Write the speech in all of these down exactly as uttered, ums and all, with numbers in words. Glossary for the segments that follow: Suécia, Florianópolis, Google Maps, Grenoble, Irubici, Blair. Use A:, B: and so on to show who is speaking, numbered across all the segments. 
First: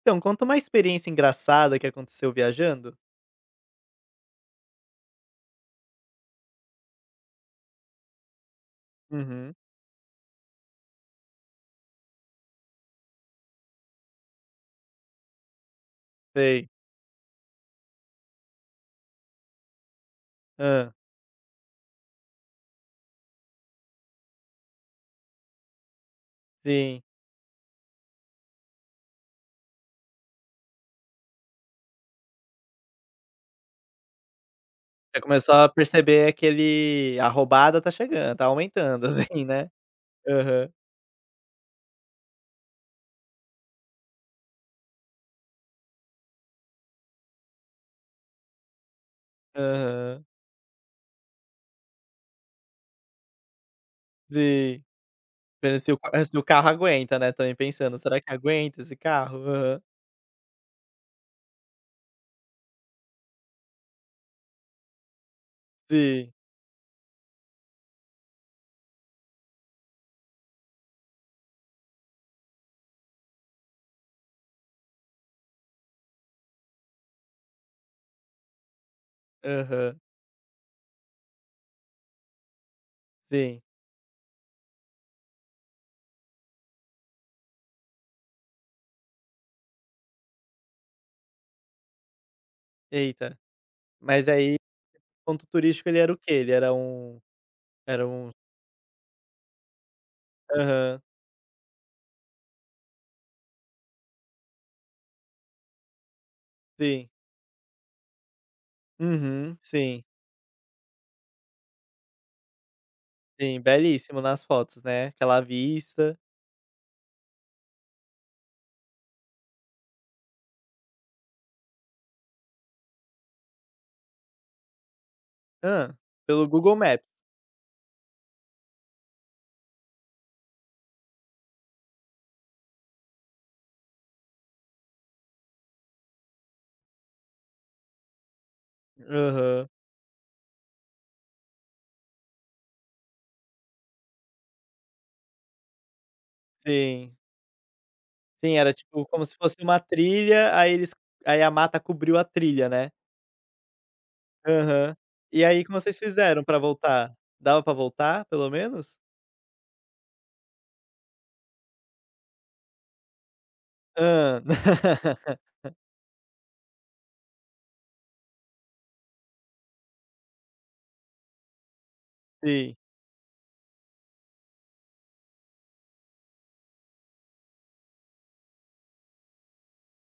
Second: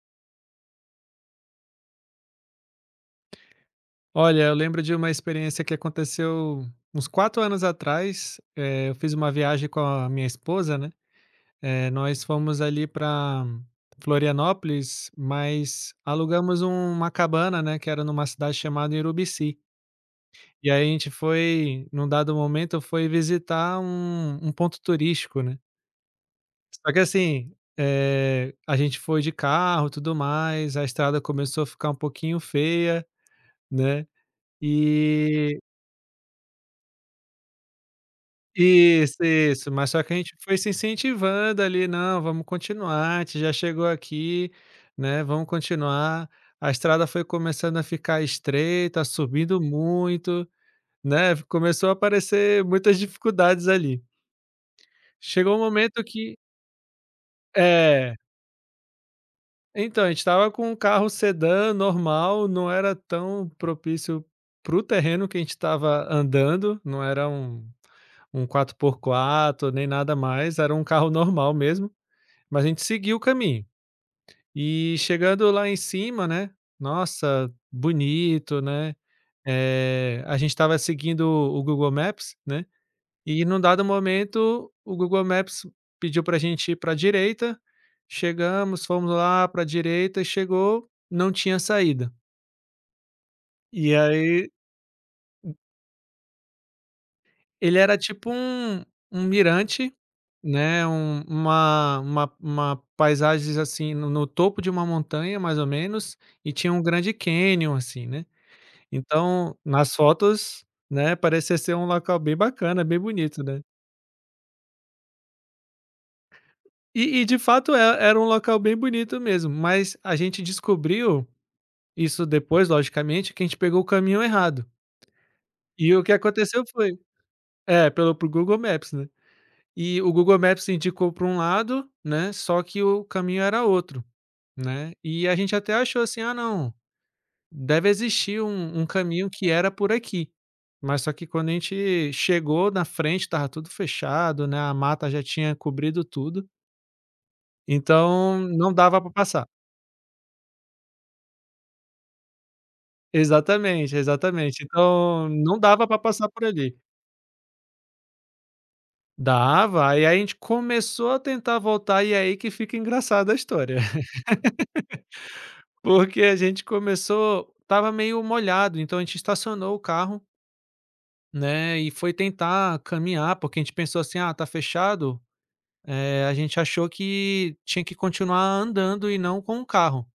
A: Então, conta uma experiência engraçada que aconteceu viajando.
B: Olha, eu lembro de uma experiência que aconteceu uns quatro anos atrás, eh, eu fiz uma
A: Uhum.
B: viagem com a minha esposa, né, eh, nós fomos ali para Florianópolis, mas alugamos
A: Sei.
B: um- uma cabana, né, que era numa cidade chamada Irubici. E aí a
A: Hã,
B: gente foi num dado momento, foi visitar um um ponto turístico, né. Só que
A: sim.
B: assim, eh, a gente foi de carro, tudo mais, a estrada começou a ficar um pouquinho feia, né,
A: Você começou
B: e
A: a perceber aquele a roubada tá chegando, tá aumentando,
B: isso,
A: assim, né.
B: isso. Mas só que a gente foi se
A: Aham,
B: incentivando ali: "Não, vamos continuar, a gente já chegou aqui, né, vamos continuar". A estrada foi começando a ficar estreita, subindo
A: aham.
B: muito, né, começou a aparecer muitas dificuldades ali.
A: Sim.
B: Chegou um
A: Vendo se o
B: momento
A: ca
B: que
A: se o carro aguenta, né, também pensando:
B: é,
A: "Será que aguenta esse carro?" Aham.
B: então, a gente estava com um carro sedã normal, não era tão propício para o terreno que a gente estava
A: Sim.
B: andando, não era um um quatro por quatro nem nada mais, era um carro normal mesmo. Mas a gente seguiu o caminho. E chegando lá em cima, né, nossa, bonito, né,
A: Aham.
B: eh, a gente estava seguindo o Google Maps, né, e num
A: Sim.
B: dado momento o Google Maps pediu para a gente ir para a direita, chegamos, fomos lá para a direita e chegou, não tinha saída.
A: Eita.
B: E
A: Mas
B: aí,
A: aí ponto turístico ele era o quê? Ele era um
B: ele era
A: era
B: tipo
A: um
B: um um mirante, né,
A: aham,
B: um uma uma uma paisagens, assim, no no topo de uma montanha, mais ou menos, e tinha um
A: sim.
B: grande cânion, assim, né.
A: Uhum,
B: Então, nas
A: sim,
B: fotos, né, parecia ser um local bem bacana, bem bonito,
A: sim.
B: né.
A: Belíssimo nas fotos, né, aquela vista.
B: E e de fato é era um local bem bonito mesmo, mas a gente descobriu, isso depois logicamente, que a gente pegou o caminho errado. E
A: Hã.
B: o que
A: Pelo
B: aconteceu
A: Google
B: foi
A: Maps.
B: é, pelo para Google Maps, né. E o Google Maps indicou para um lado, né, só que o caminho era outro, né. E a gente até achou assim: "Ah não, deve existir um um caminho que
A: Aham.
B: era por aqui". Mas só que quando a gente chegou na frente, tava tudo fechado, né, a mata já tinha cobrido tudo,
A: Sim.
B: então
A: Sim,
B: não
A: era
B: dava
A: tipo
B: para
A: como se
B: passar.
A: fosse uma trilha, aí eles aí a mata cobriu a trilha, né.
B: Exatamente, exatamente.
A: Aham.
B: Então
A: E
B: não
A: aí como
B: dava para
A: vocês
B: passar por
A: fizeram pra
B: ali.
A: voltar? Dava pra voltar, pelo menos?
B: Dava, aí a gente começou a tentar voltar e é aí que fica engraçada a história.
A: Hã.
B: Porque a gente começou tava meio molhado, então a gente estacionou o carro, né, e foi
A: Sim.
B: tentar caminhar, porque a gente pensou assim: "Ah, tá fechado", eh, a gente achou que tinha que continuar andando e não com o carro.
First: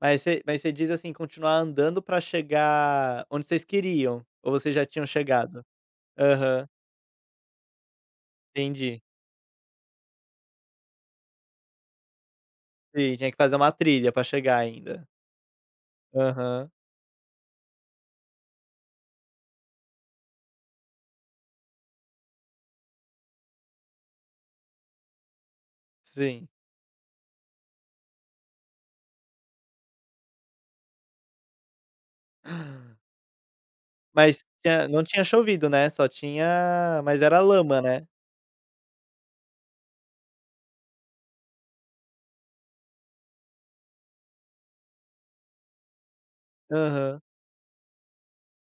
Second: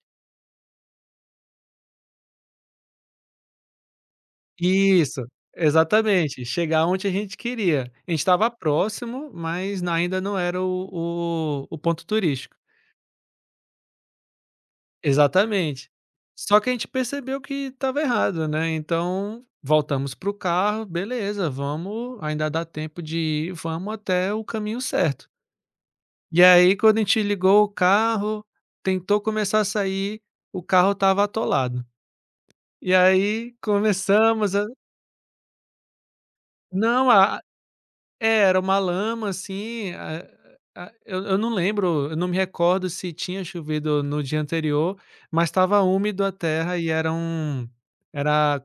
A: Mas você mas você diz, assim, continuar andando pra chegar onde vocês queriam, ou vocês já tinham
B: Isso,
A: chegado?
B: exatamente,
A: Aham,
B: chegar onde a gente queria. A gente estava
A: entendi.
B: próximo, mas na ainda não era o o o ponto turístico.
A: Sim, tinha que fazer uma trilha pra chegar ainda.
B: Exatamente. Só que
A: Aham,
B: a gente percebeu que estava errado, né, então voltamos para o carro, beleza, vamos ainda dá tempo de ir, vamos até o caminho certo. E
A: sim.
B: aí quando a gente ligou o carro, tentou começar a sair, o carro estava atolado. E aí
A: Mas
B: começamos a,
A: tinha não tinha chovido, né, só tinha
B: não,
A: mas
B: a
A: era lama, né.
B: é, era uma lama assim, a a eu eu não lembro, eu não me recordo se tinha chovido no dia anterior, mas estava úmido a terra e era
A: Aham.
B: um era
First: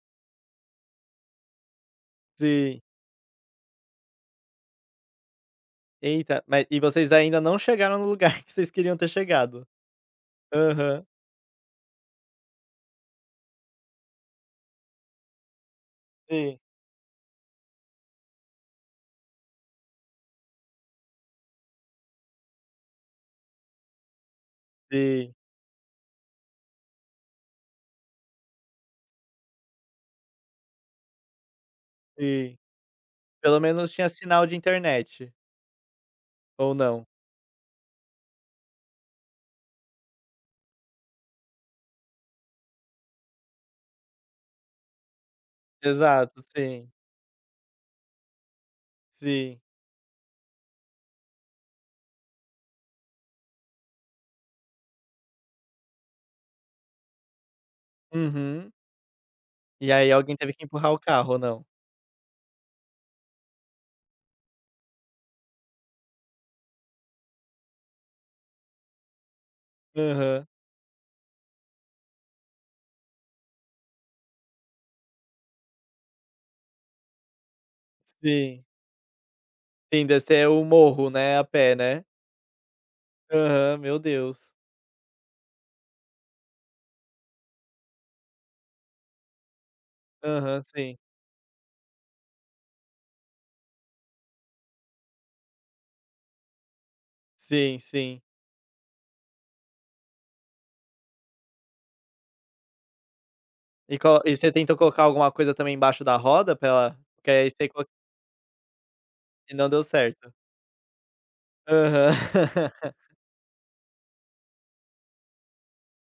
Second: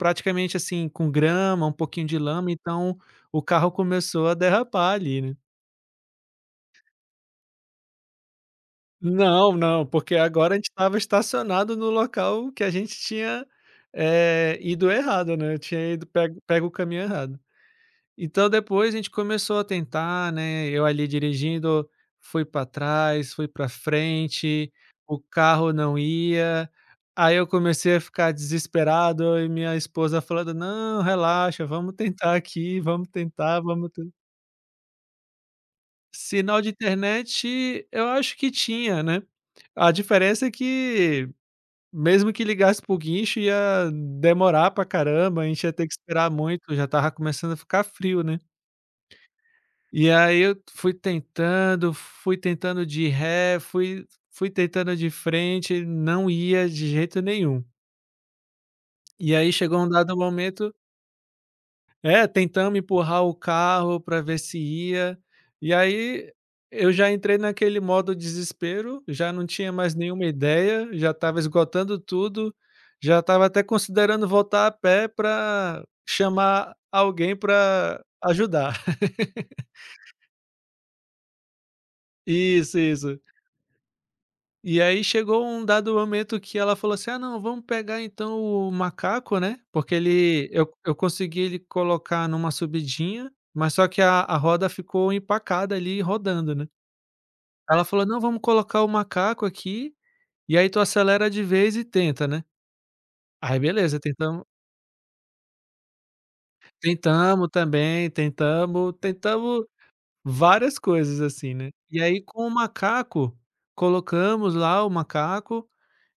B: praticamente, assim, com grama, um pouquinho de lama,
A: Sim.
B: então o carro começou a derrapar ali, né.
A: Eita, mas e vocês ainda não chegaram no lugar que vocês queriam ter
B: Não,
A: chegado.
B: não, porque agora a gente estava
A: Aham.
B: estacionado no local que a gente tinha, eh, ido errado, né, eu tinha ido pego
A: Sim,
B: pego o caminho errado. Então depois a gente começou a tentar, né, eu ali dirigindo, fui para trás, fui para frente, o
A: sim,
B: carro não ia, aí eu comecei a ficar desesperado e minha esposa falando: "Não, relaxa, vamos tentar
A: sim.
B: aqui, vamos tentar,
A: Pelo
B: vamos
A: menos
B: ten".
A: tinha sinal de internet,
B: Sinal de
A: ou não?
B: internet eu acho que tinha, né, a diferença é que mesmo que ligasse para o guincho ia demorar pra caramba, a gente ia ter que esperar
A: Exato,
B: muito, já
A: sim,
B: estava começando a ficar frio, né.
A: sim.
B: E aí eu fui tentando, fui tentando de ré, fui fui tentando de frente, não ia de jeito nenhum.
A: Uhum.
B: E aí chegou um
A: E aí
B: dado
A: alguém teve que
B: momento
A: empurrar o carro, ou não?
B: é, tentamos empurrar o carro para ver se ia, e aí eu já entrei naquele modo desespero, já não tinha mais nenhuma
A: Aham.
B: ideia, já estava esgotando tudo, já estava até considerando voltar a pé para chamar alguém para
A: Sim.
B: ajudar.
A: Sim, descer o morro, né, a pé, né.
B: Isso, isso.
A: Aham, meu Deus.
B: E aí chegou um dado momento que ela falou assim: "Ah não, vamos pegar então o macaco, né", porque ele
A: Aham,
B: eu eu
A: sim.
B: consegui ele colocar numa subidinha, mas só que a a roda ficou empacada ali rodando, né.
A: Sim,
B: Ela falou: "Não,
A: sim.
B: vamos colocar o macaco aqui, e aí tu acelera de vez e tenta, né". Aí
A: E
B: beleza,
A: co e
B: tentamos,
A: você tentou colocar alguma coisa também embaixo da roda pra ela porque
B: tentamos
A: aí você co
B: também, tentamos
A: e
B: tentamos
A: não deu certo.
B: várias coisas assim, né. E
A: Aham.
B: aí com o macaco, colocamos lá o macaco.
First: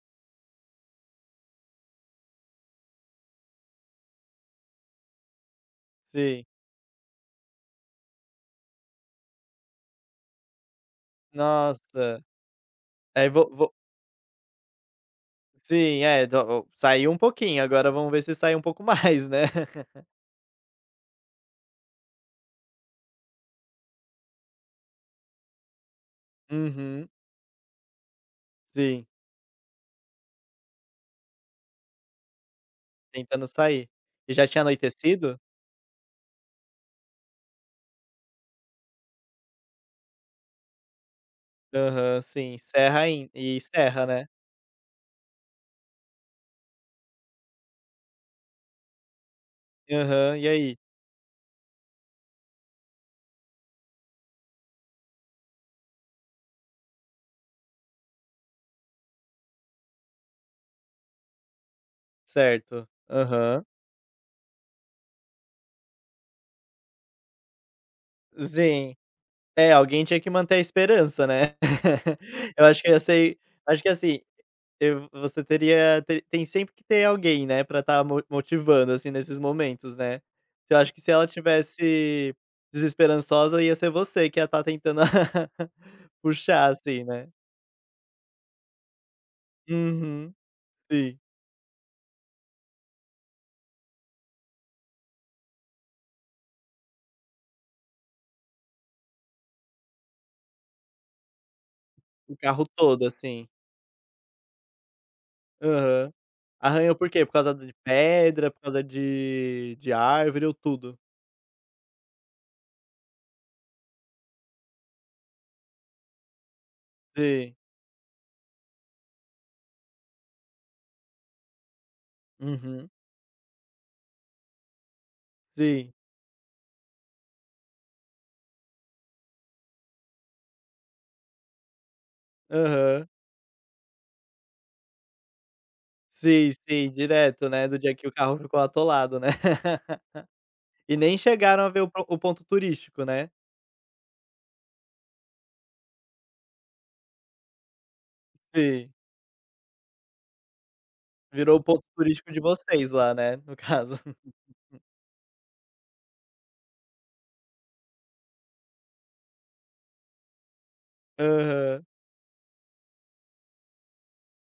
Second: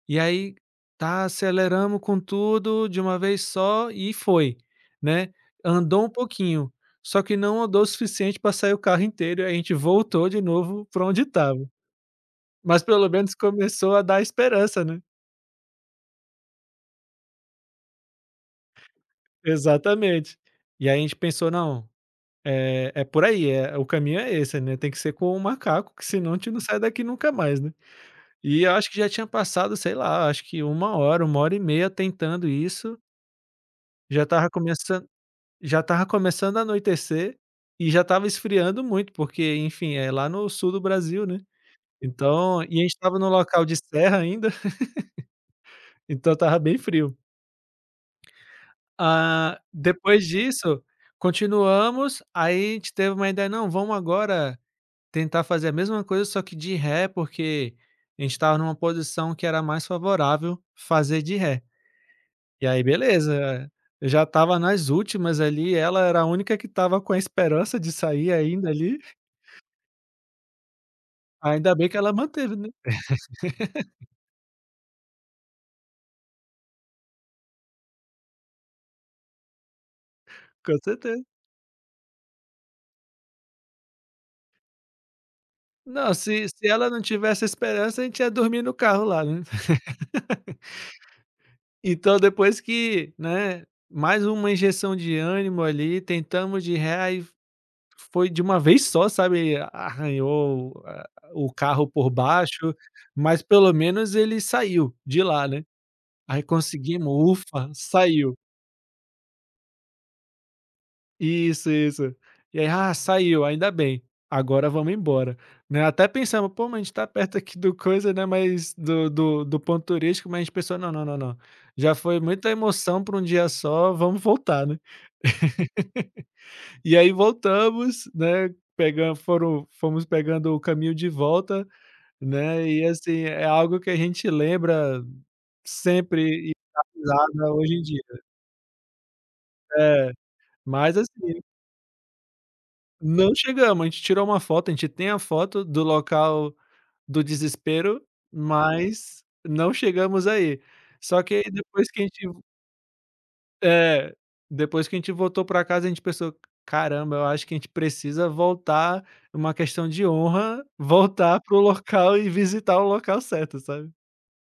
B: E aí, tá, aceleramos com tudo de uma vez só e foi, né. Andou um
A: Sim.
B: pouquinho, só que não andou o suficiente para sair o carro inteiro e a gente voltou de novo para onde estava.
A: Nossa.
B: Mas pelo
A: Aí
B: menos
A: vou, vou.
B: começou a dar esperança, né.
A: Sim, é, do o saiu um pouquinho, agora vamos ver se sai um pouco mais, né.
B: Exatamente. E aí a gente pensou: "Não, é é por aí, é o caminho é esse, né, tem que ser com o macaco que senão a gente não sai daqui
A: Uhum.
B: nunca mais, né". E eu acho que
A: Sim,
B: já tinha passado, sei lá, acho que uma hora, uma hora e meia tentando isso,
A: tentando sair.
B: já
A: E já
B: tava
A: tinha
B: começando
A: anoitecido?
B: Já tava começando a anoitecer e já tava esfriando muito, porque, enfim, é lá no sul do Brasil, né.
A: Aham, sim,
B: Então e a gente
A: serra
B: tava num
A: ain e
B: local de
A: serra,
B: serra
A: né.
B: ainda, então tava bem frio. Ah, depois
A: Aham, e aí?
B: disso, continuamos, aí a gente teve uma ideia: "Não, vamos agora tentar fazer a mesma coisa, só que de ré, porque a gente tava numa posição que era mais favorável fazer de ré". E aí
A: Certo. Aham.
B: beleza, já tava nas últimas ali, ela era a única que tava com a esperança de sair ainda
A: Sim.
B: ali.
A: É, alguém tinha que manter a esperança, né.
B: Ainda bem que ela manteve,
A: Eu
B: né,
A: acho que eu sei acho que assim, eu você teria te tem sempre que ter alguém, né, pra estar motivando, assim, nesses momentos, né. Eu
B: com
A: acho que se
B: certeza.
A: ela tivesse desesperançosa, ia ser você que ia estar tentando
B: Não, se
A: puxar,
B: se ela não
A: assim, né.
B: tivesse esperança, a gente ia dormir no carro lá, né.
A: Uhum. Sim,
B: Então depois que, né, mais uma injeção de ânimo ali, tentamos de ré e foi de uma vez só, sabe, arranhou a o carro por
A: o carro
B: baixo,
A: todo,
B: mas
A: assim.
B: pelo menos ele saiu de lá, né.
A: Aham.
B: Aí
A: Arranhou
B: conseguimos,
A: por quê? Por causa
B: ufa,
A: de
B: saiu.
A: pedra, por causa de de árvore ou tudo?
B: Isso, isso. E aí: "Ah, saiu, ainda bem, agora vamos embora", né. Até pensamos: "Pô, mas a gente tá perto
A: Sim.
B: aqui do coisa, né, mas do do do ponto turístico", mas a gente pensou: "Não, não, não, não, já foi muita
A: Uhum.
B: emoção para um dia só, vamos voltar, né".
A: Sim.
B: E aí voltamos, né, pegando, foram fomos pegando o caminho de volta, né, e
A: Aham.
B: assim, é algo que a gente lembra sempre
A: Sim,
B: e dá
A: sim, direto,
B: risada
A: né,
B: hoje
A: do
B: em
A: dia
B: dia.
A: que o carro ficou atolado, né.
B: É, mas
A: E nem
B: assim,
A: chegaram a ver o po o ponto turístico, né.
B: não chegamos, a gente tirou uma foto, a gente tem a foto do local do desespero,
A: Sim,
B: mas não chegamos aí. Só que aí
A: virou o ponto
B: depois que a gente
A: turístico de vocês lá, né, no caso.
B: é, depois que a gente voltou para casa, a gente pensou: "Caramba, eu acho que a gente precisa voltar, uma questão de honra, voltar para o
A: Aham.
B: local e visitar o local certo", sabe.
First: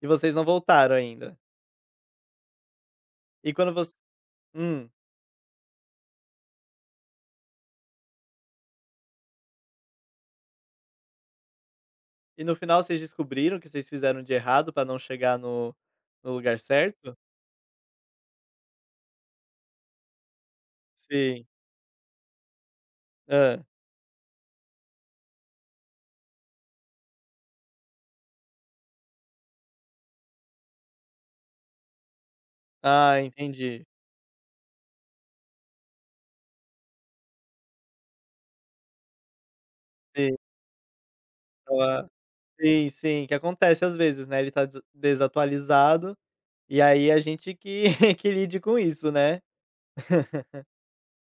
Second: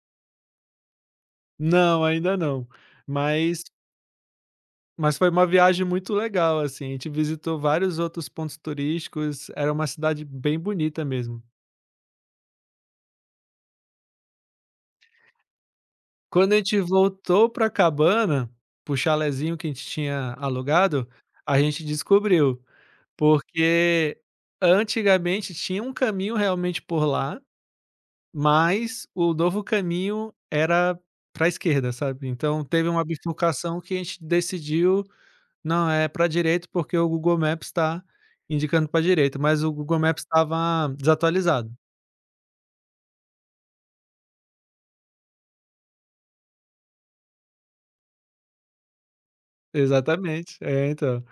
A: E vocês não voltaram ainda.
B: Não, ainda não,
A: E
B: mas
A: quando voc hum.
B: mas foi uma viagem muito legal, assim, a gente visitou vários outros pontos turísticos, era uma cidade bem bonita mesmo.
A: E no final vocês descobriram o que vocês fizeram de errado pra não chegar no no
B: Quando a
A: lugar
B: gente
A: certo?
B: voltou pra cabana, para o chalezinho que a gente tinha alugado,
A: Sim.
B: a gente descobriu,
A: Hã.
B: porque antigamente tinha um caminho realmente por lá, mas o novo caminho era pra esquerda, sabe. Então teve uma
A: Ah,
B: bifurcação
A: entendi.
B: que a gente decidiu: "Não, é pra direita, porque o Google Maps tá indicando pra direita", mas o Google Maps
A: Sim,
B: estava desatualizado.
A: aquela sim, sim, que acontece às vezes, né, ele tá des desatualizado, e aí a gente que que lide com isso, né.
B: Exatamente. É, então.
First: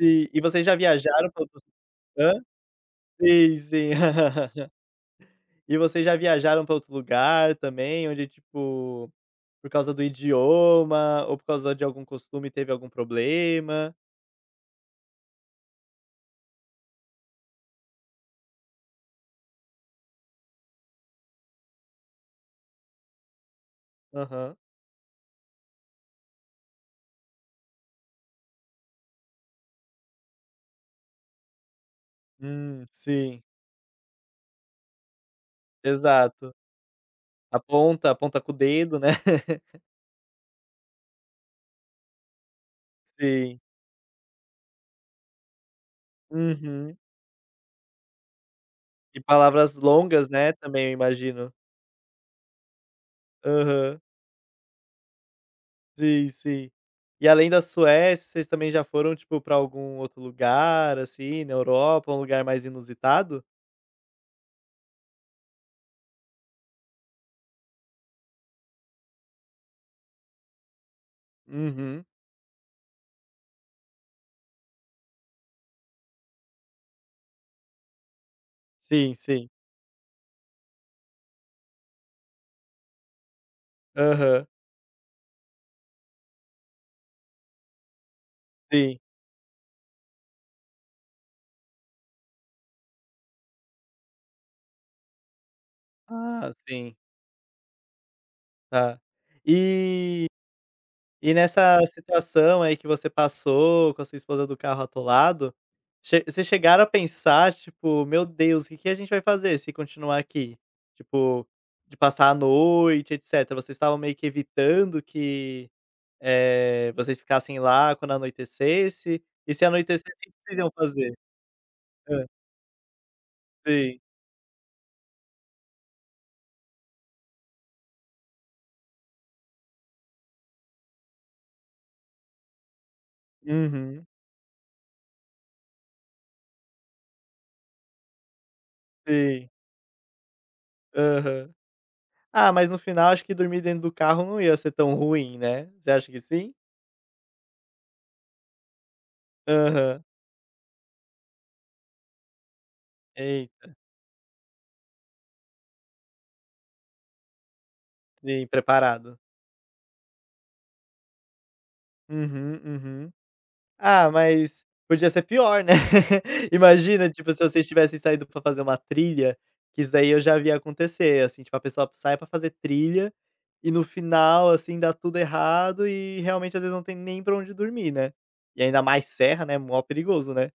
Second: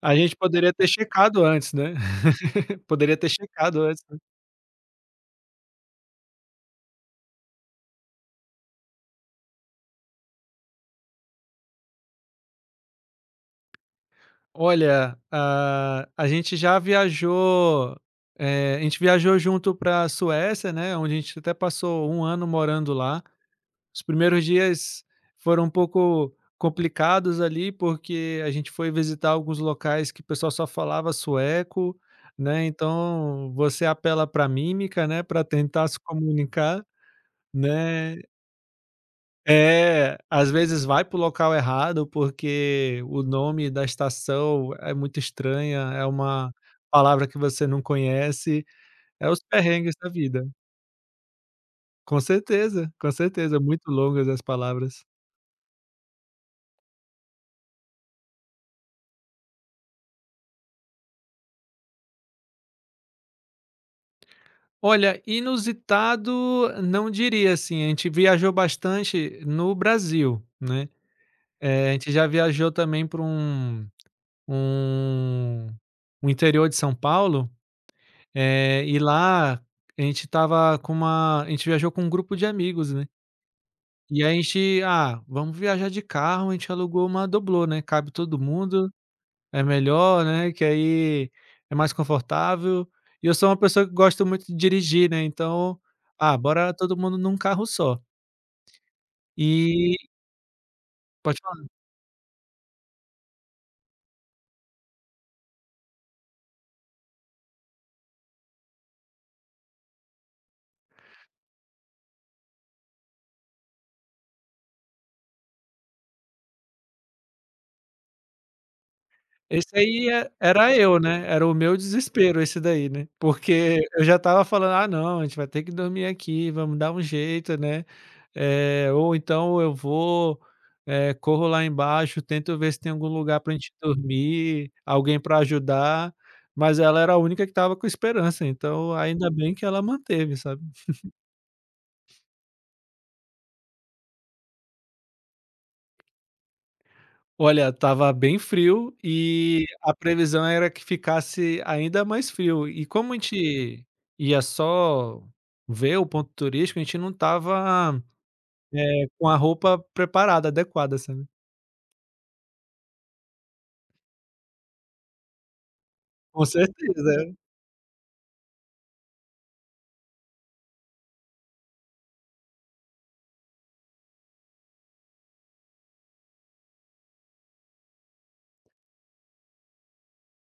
B: A gente
A: E vocês
B: poderia
A: já
B: ter
A: viajaram pra
B: checado
A: outros
B: antes, né.
A: hã?
B: Poderia ter
A: Sim,
B: checado
A: sim.
B: antes.
A: E vocês já viajaram pra outro lugar também, onde, tipo, por causa do idioma ou por causa de algum costume teve algum problema?
B: Olha, a a gente já viajou, eh, a gente viajou junto pra Suécia, né, onde a gente até passou um ano morando lá. Os primeiros
A: Aham.
B: dias foram um pouco complicados ali, porque a gente foi visitar alguns locais que o pessoal só falava sueco, né,
A: Hum, sim,
B: então você apela para mímica, né, para tentar se
A: exato.
B: comunicar,
A: Aponta,
B: né.
A: aponta com o dedo, né.
B: É, às vezes vai para o local errado, porque o
A: Sim.
B: nome da estação é muito estranha, é uma
A: Uhum.
B: palavra que você não conhece,
A: E
B: é os
A: palavras
B: perrengues da
A: longas,
B: vida.
A: né, também eu imagino.
B: Com certeza, com certeza, muito
A: Aham.
B: longas as palavras.
A: Sim, sim. E além da Suécia, vocês também já foram, tipo, pra algum outro lugar, assim, na Europa, um lugar mais inusitado?
B: Olha, inusitado não diria, assim, a gente viajou bastante no Brasil, né, eh, a
A: Uhum.
B: gente já viajou também para um um um interior de São Paulo. Eh, e
A: Sim, sim.
B: lá a gente estava com uma a gente viajou com um grupo de amigos, né. E aí a
A: Aham.
B: gente: "Ah, vamos viajar de carro", a gente alugou uma doblô, né, cabe todo mundo,
A: Sim.
B: é melhor, né, que aí é mais confortável. E eu sou uma pessoa que gosta muito de dirigir, né, então: "Ah,
A: Ah,
B: bora
A: sim.
B: todo mundo num carro só".
A: Tá.
B: E
A: E e
B: pode falar.
A: nessa situação aí que você passou com a sua esposa do carro atolado, che vocês chegaram a pensar, tipo: "Meu Deus, o que que a gente vai fazer se continuar aqui?" Tipo, de passar a noite, etcétera. Vocês estavam meio que evitando que, eh, vocês ficassem lá quando anoitecesse? E se
B: Esse
A: anoitecesse,
B: aí
A: o
B: é
A: que vocês iam
B: era eu,
A: fazer?
B: né, era o meu
A: Hã.
B: desespero esse daí, né, porque
A: Sim.
B: eu já estava falando: "Ah não, a gente vai ter que dormir aqui, vamos dar um jeito, né, eh, ou então eu vou, eh, corro lá embaixo, tento ver se tem algum lugar pra gente
A: Uhum.
B: dormir, alguém pra ajudar", mas ela era a única que estava com esperança, então ainda
A: Sim.
B: bem que ela manteve, sabe.
A: Aham. Ah, mas no final acho que dormir dentro do carro não ia ser tão ruim, né? Você acha que sim?
B: Olha, estava bem frio e a
A: Aham.
B: previsão era que ficasse ainda mais frio. E como a
A: Eita,
B: gente ia só ver o ponto turístico, a gente não estava,
A: sim,
B: eh,
A: preparado.
B: com a roupa preparada, adequada, sabe.
A: Uhum, uhum. Ah, mas podia ser pior, né?
B: Com
A: Imagina, tipo,
B: certeza.
A: se vocês tivessem saído pra fazer uma trilha, que isso daí eu já vi acontecer, assim, tipo, a pessoa sai pra fazer trilha e no final, assim, dá tudo errado e realmente às vezes não tem nem pra onde dormir, né? E ainda mais serra, né? Mó perigoso, né?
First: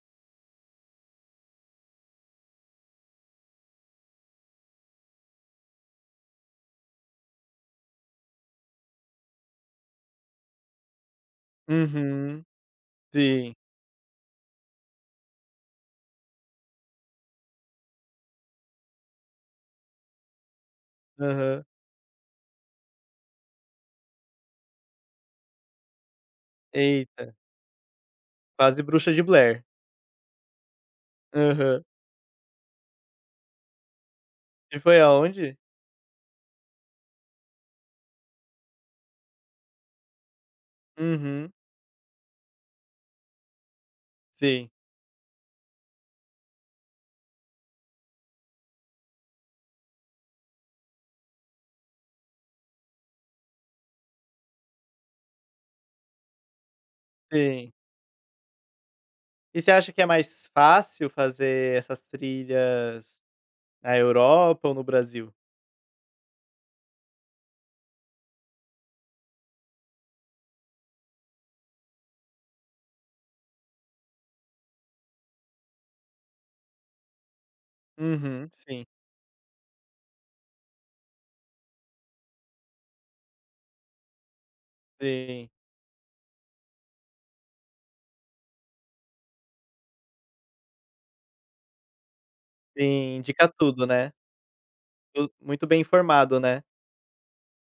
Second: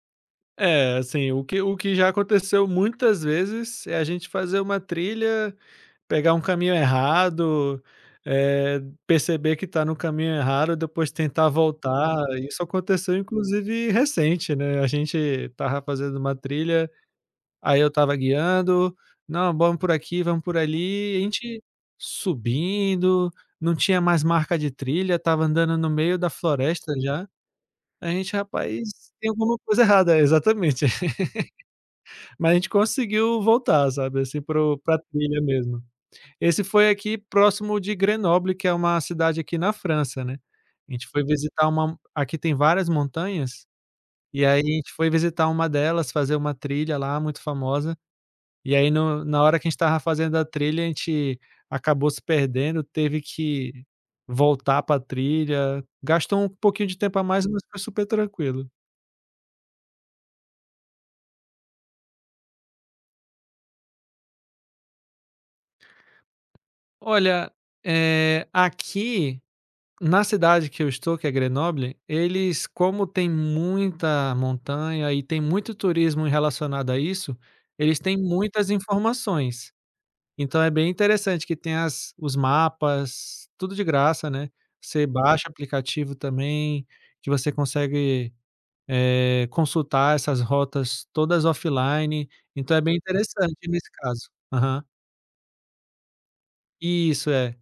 B: É, assim, o que o que já aconteceu muitas vezes é a gente fazer uma trilha, pegar um caminho errado, eh, perceber que está no caminho errado, depois tentar voltar.
A: Uhum.
B: Isso aconteceu
A: Sim.
B: inclusive recente, né, a gente estava fazendo uma trilha, aí eu estava guiando: "Não, vamos por aqui, vamos por ali", e a gente
A: Aham.
B: subindo, não tinha mais marca de trilha, estava andando no meio da floresta já.
A: Eita,
B: A gente:
A: quase
B: "Rapaz,
A: bruxa de
B: tem alguma
A: Blair.
B: coisa errada". Exatamente.
A: Aham.
B: Mas a gente conseguiu voltar, sabe, assim, para o
A: E
B: pra
A: foi
B: trilha
A: aonde?
B: mesmo. Esse foi aqui próximo de Grenoble, que é uma cidade aqui na França, né. A gente foi
A: Uhum.
B: visitar uma, aqui tem várias montanhas, e aí a
A: Sim.
B: gente foi visitar uma delas, fazer uma trilha lá muito famosa, e aí no na hora que a gente estava fazendo a trilha, a gente acabou se perdendo, teve que voltar pra trilha, gastou um pouquinho de tempo a mais, mas
A: Sim.
B: foi super tranquilo.
A: E você acha que é mais fácil fazer essas trilhas na Europa ou no Brasil?
B: Olha, eh, aqui na cidade que eu estou, que é Grenoble, eles como tem muita montanha e tem muito turismo relacionado a isso, eles têm
A: Uhum.
B: muitas
A: Sim,
B: informações. Então é bem interessante que tem as os mapas, tudo de graça, né. Você baixa
A: sim,
B: aplicativo também, que você consegue, eh, consultar essas rotas todas offline, então é bem
A: sim, indica
B: interessante
A: tudo,
B: nesse
A: né.
B: caso. Aham.
A: Tu muito bem informado, né.
B: Isso, é.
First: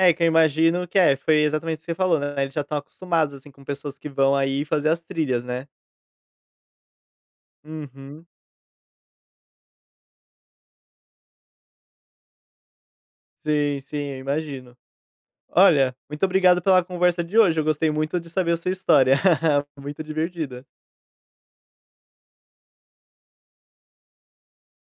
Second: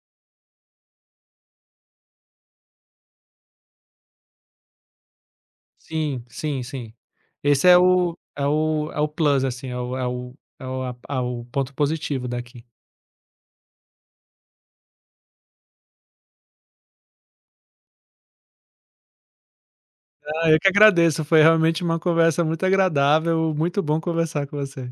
A: É, que eu imagino que é, foi exatamente o que você falou, né, eles já estão acostumados, assim, com pessoas que vão aí fazer as trilhas, né.
B: Sim, sim, sim. Esse é o
A: Uhum.
B: é o é o plus, assim, é o é o é o a a o ponto positivo daqui.
A: Sim, sim, eu imagino. Olha, muito obrigado pela conversa de hoje, eu gostei muito de saber a sua história. Muito
B: Ah, eu
A: divertida.
B: que agradeço, foi realmente uma conversa muito agradável, muito bom conversar com você.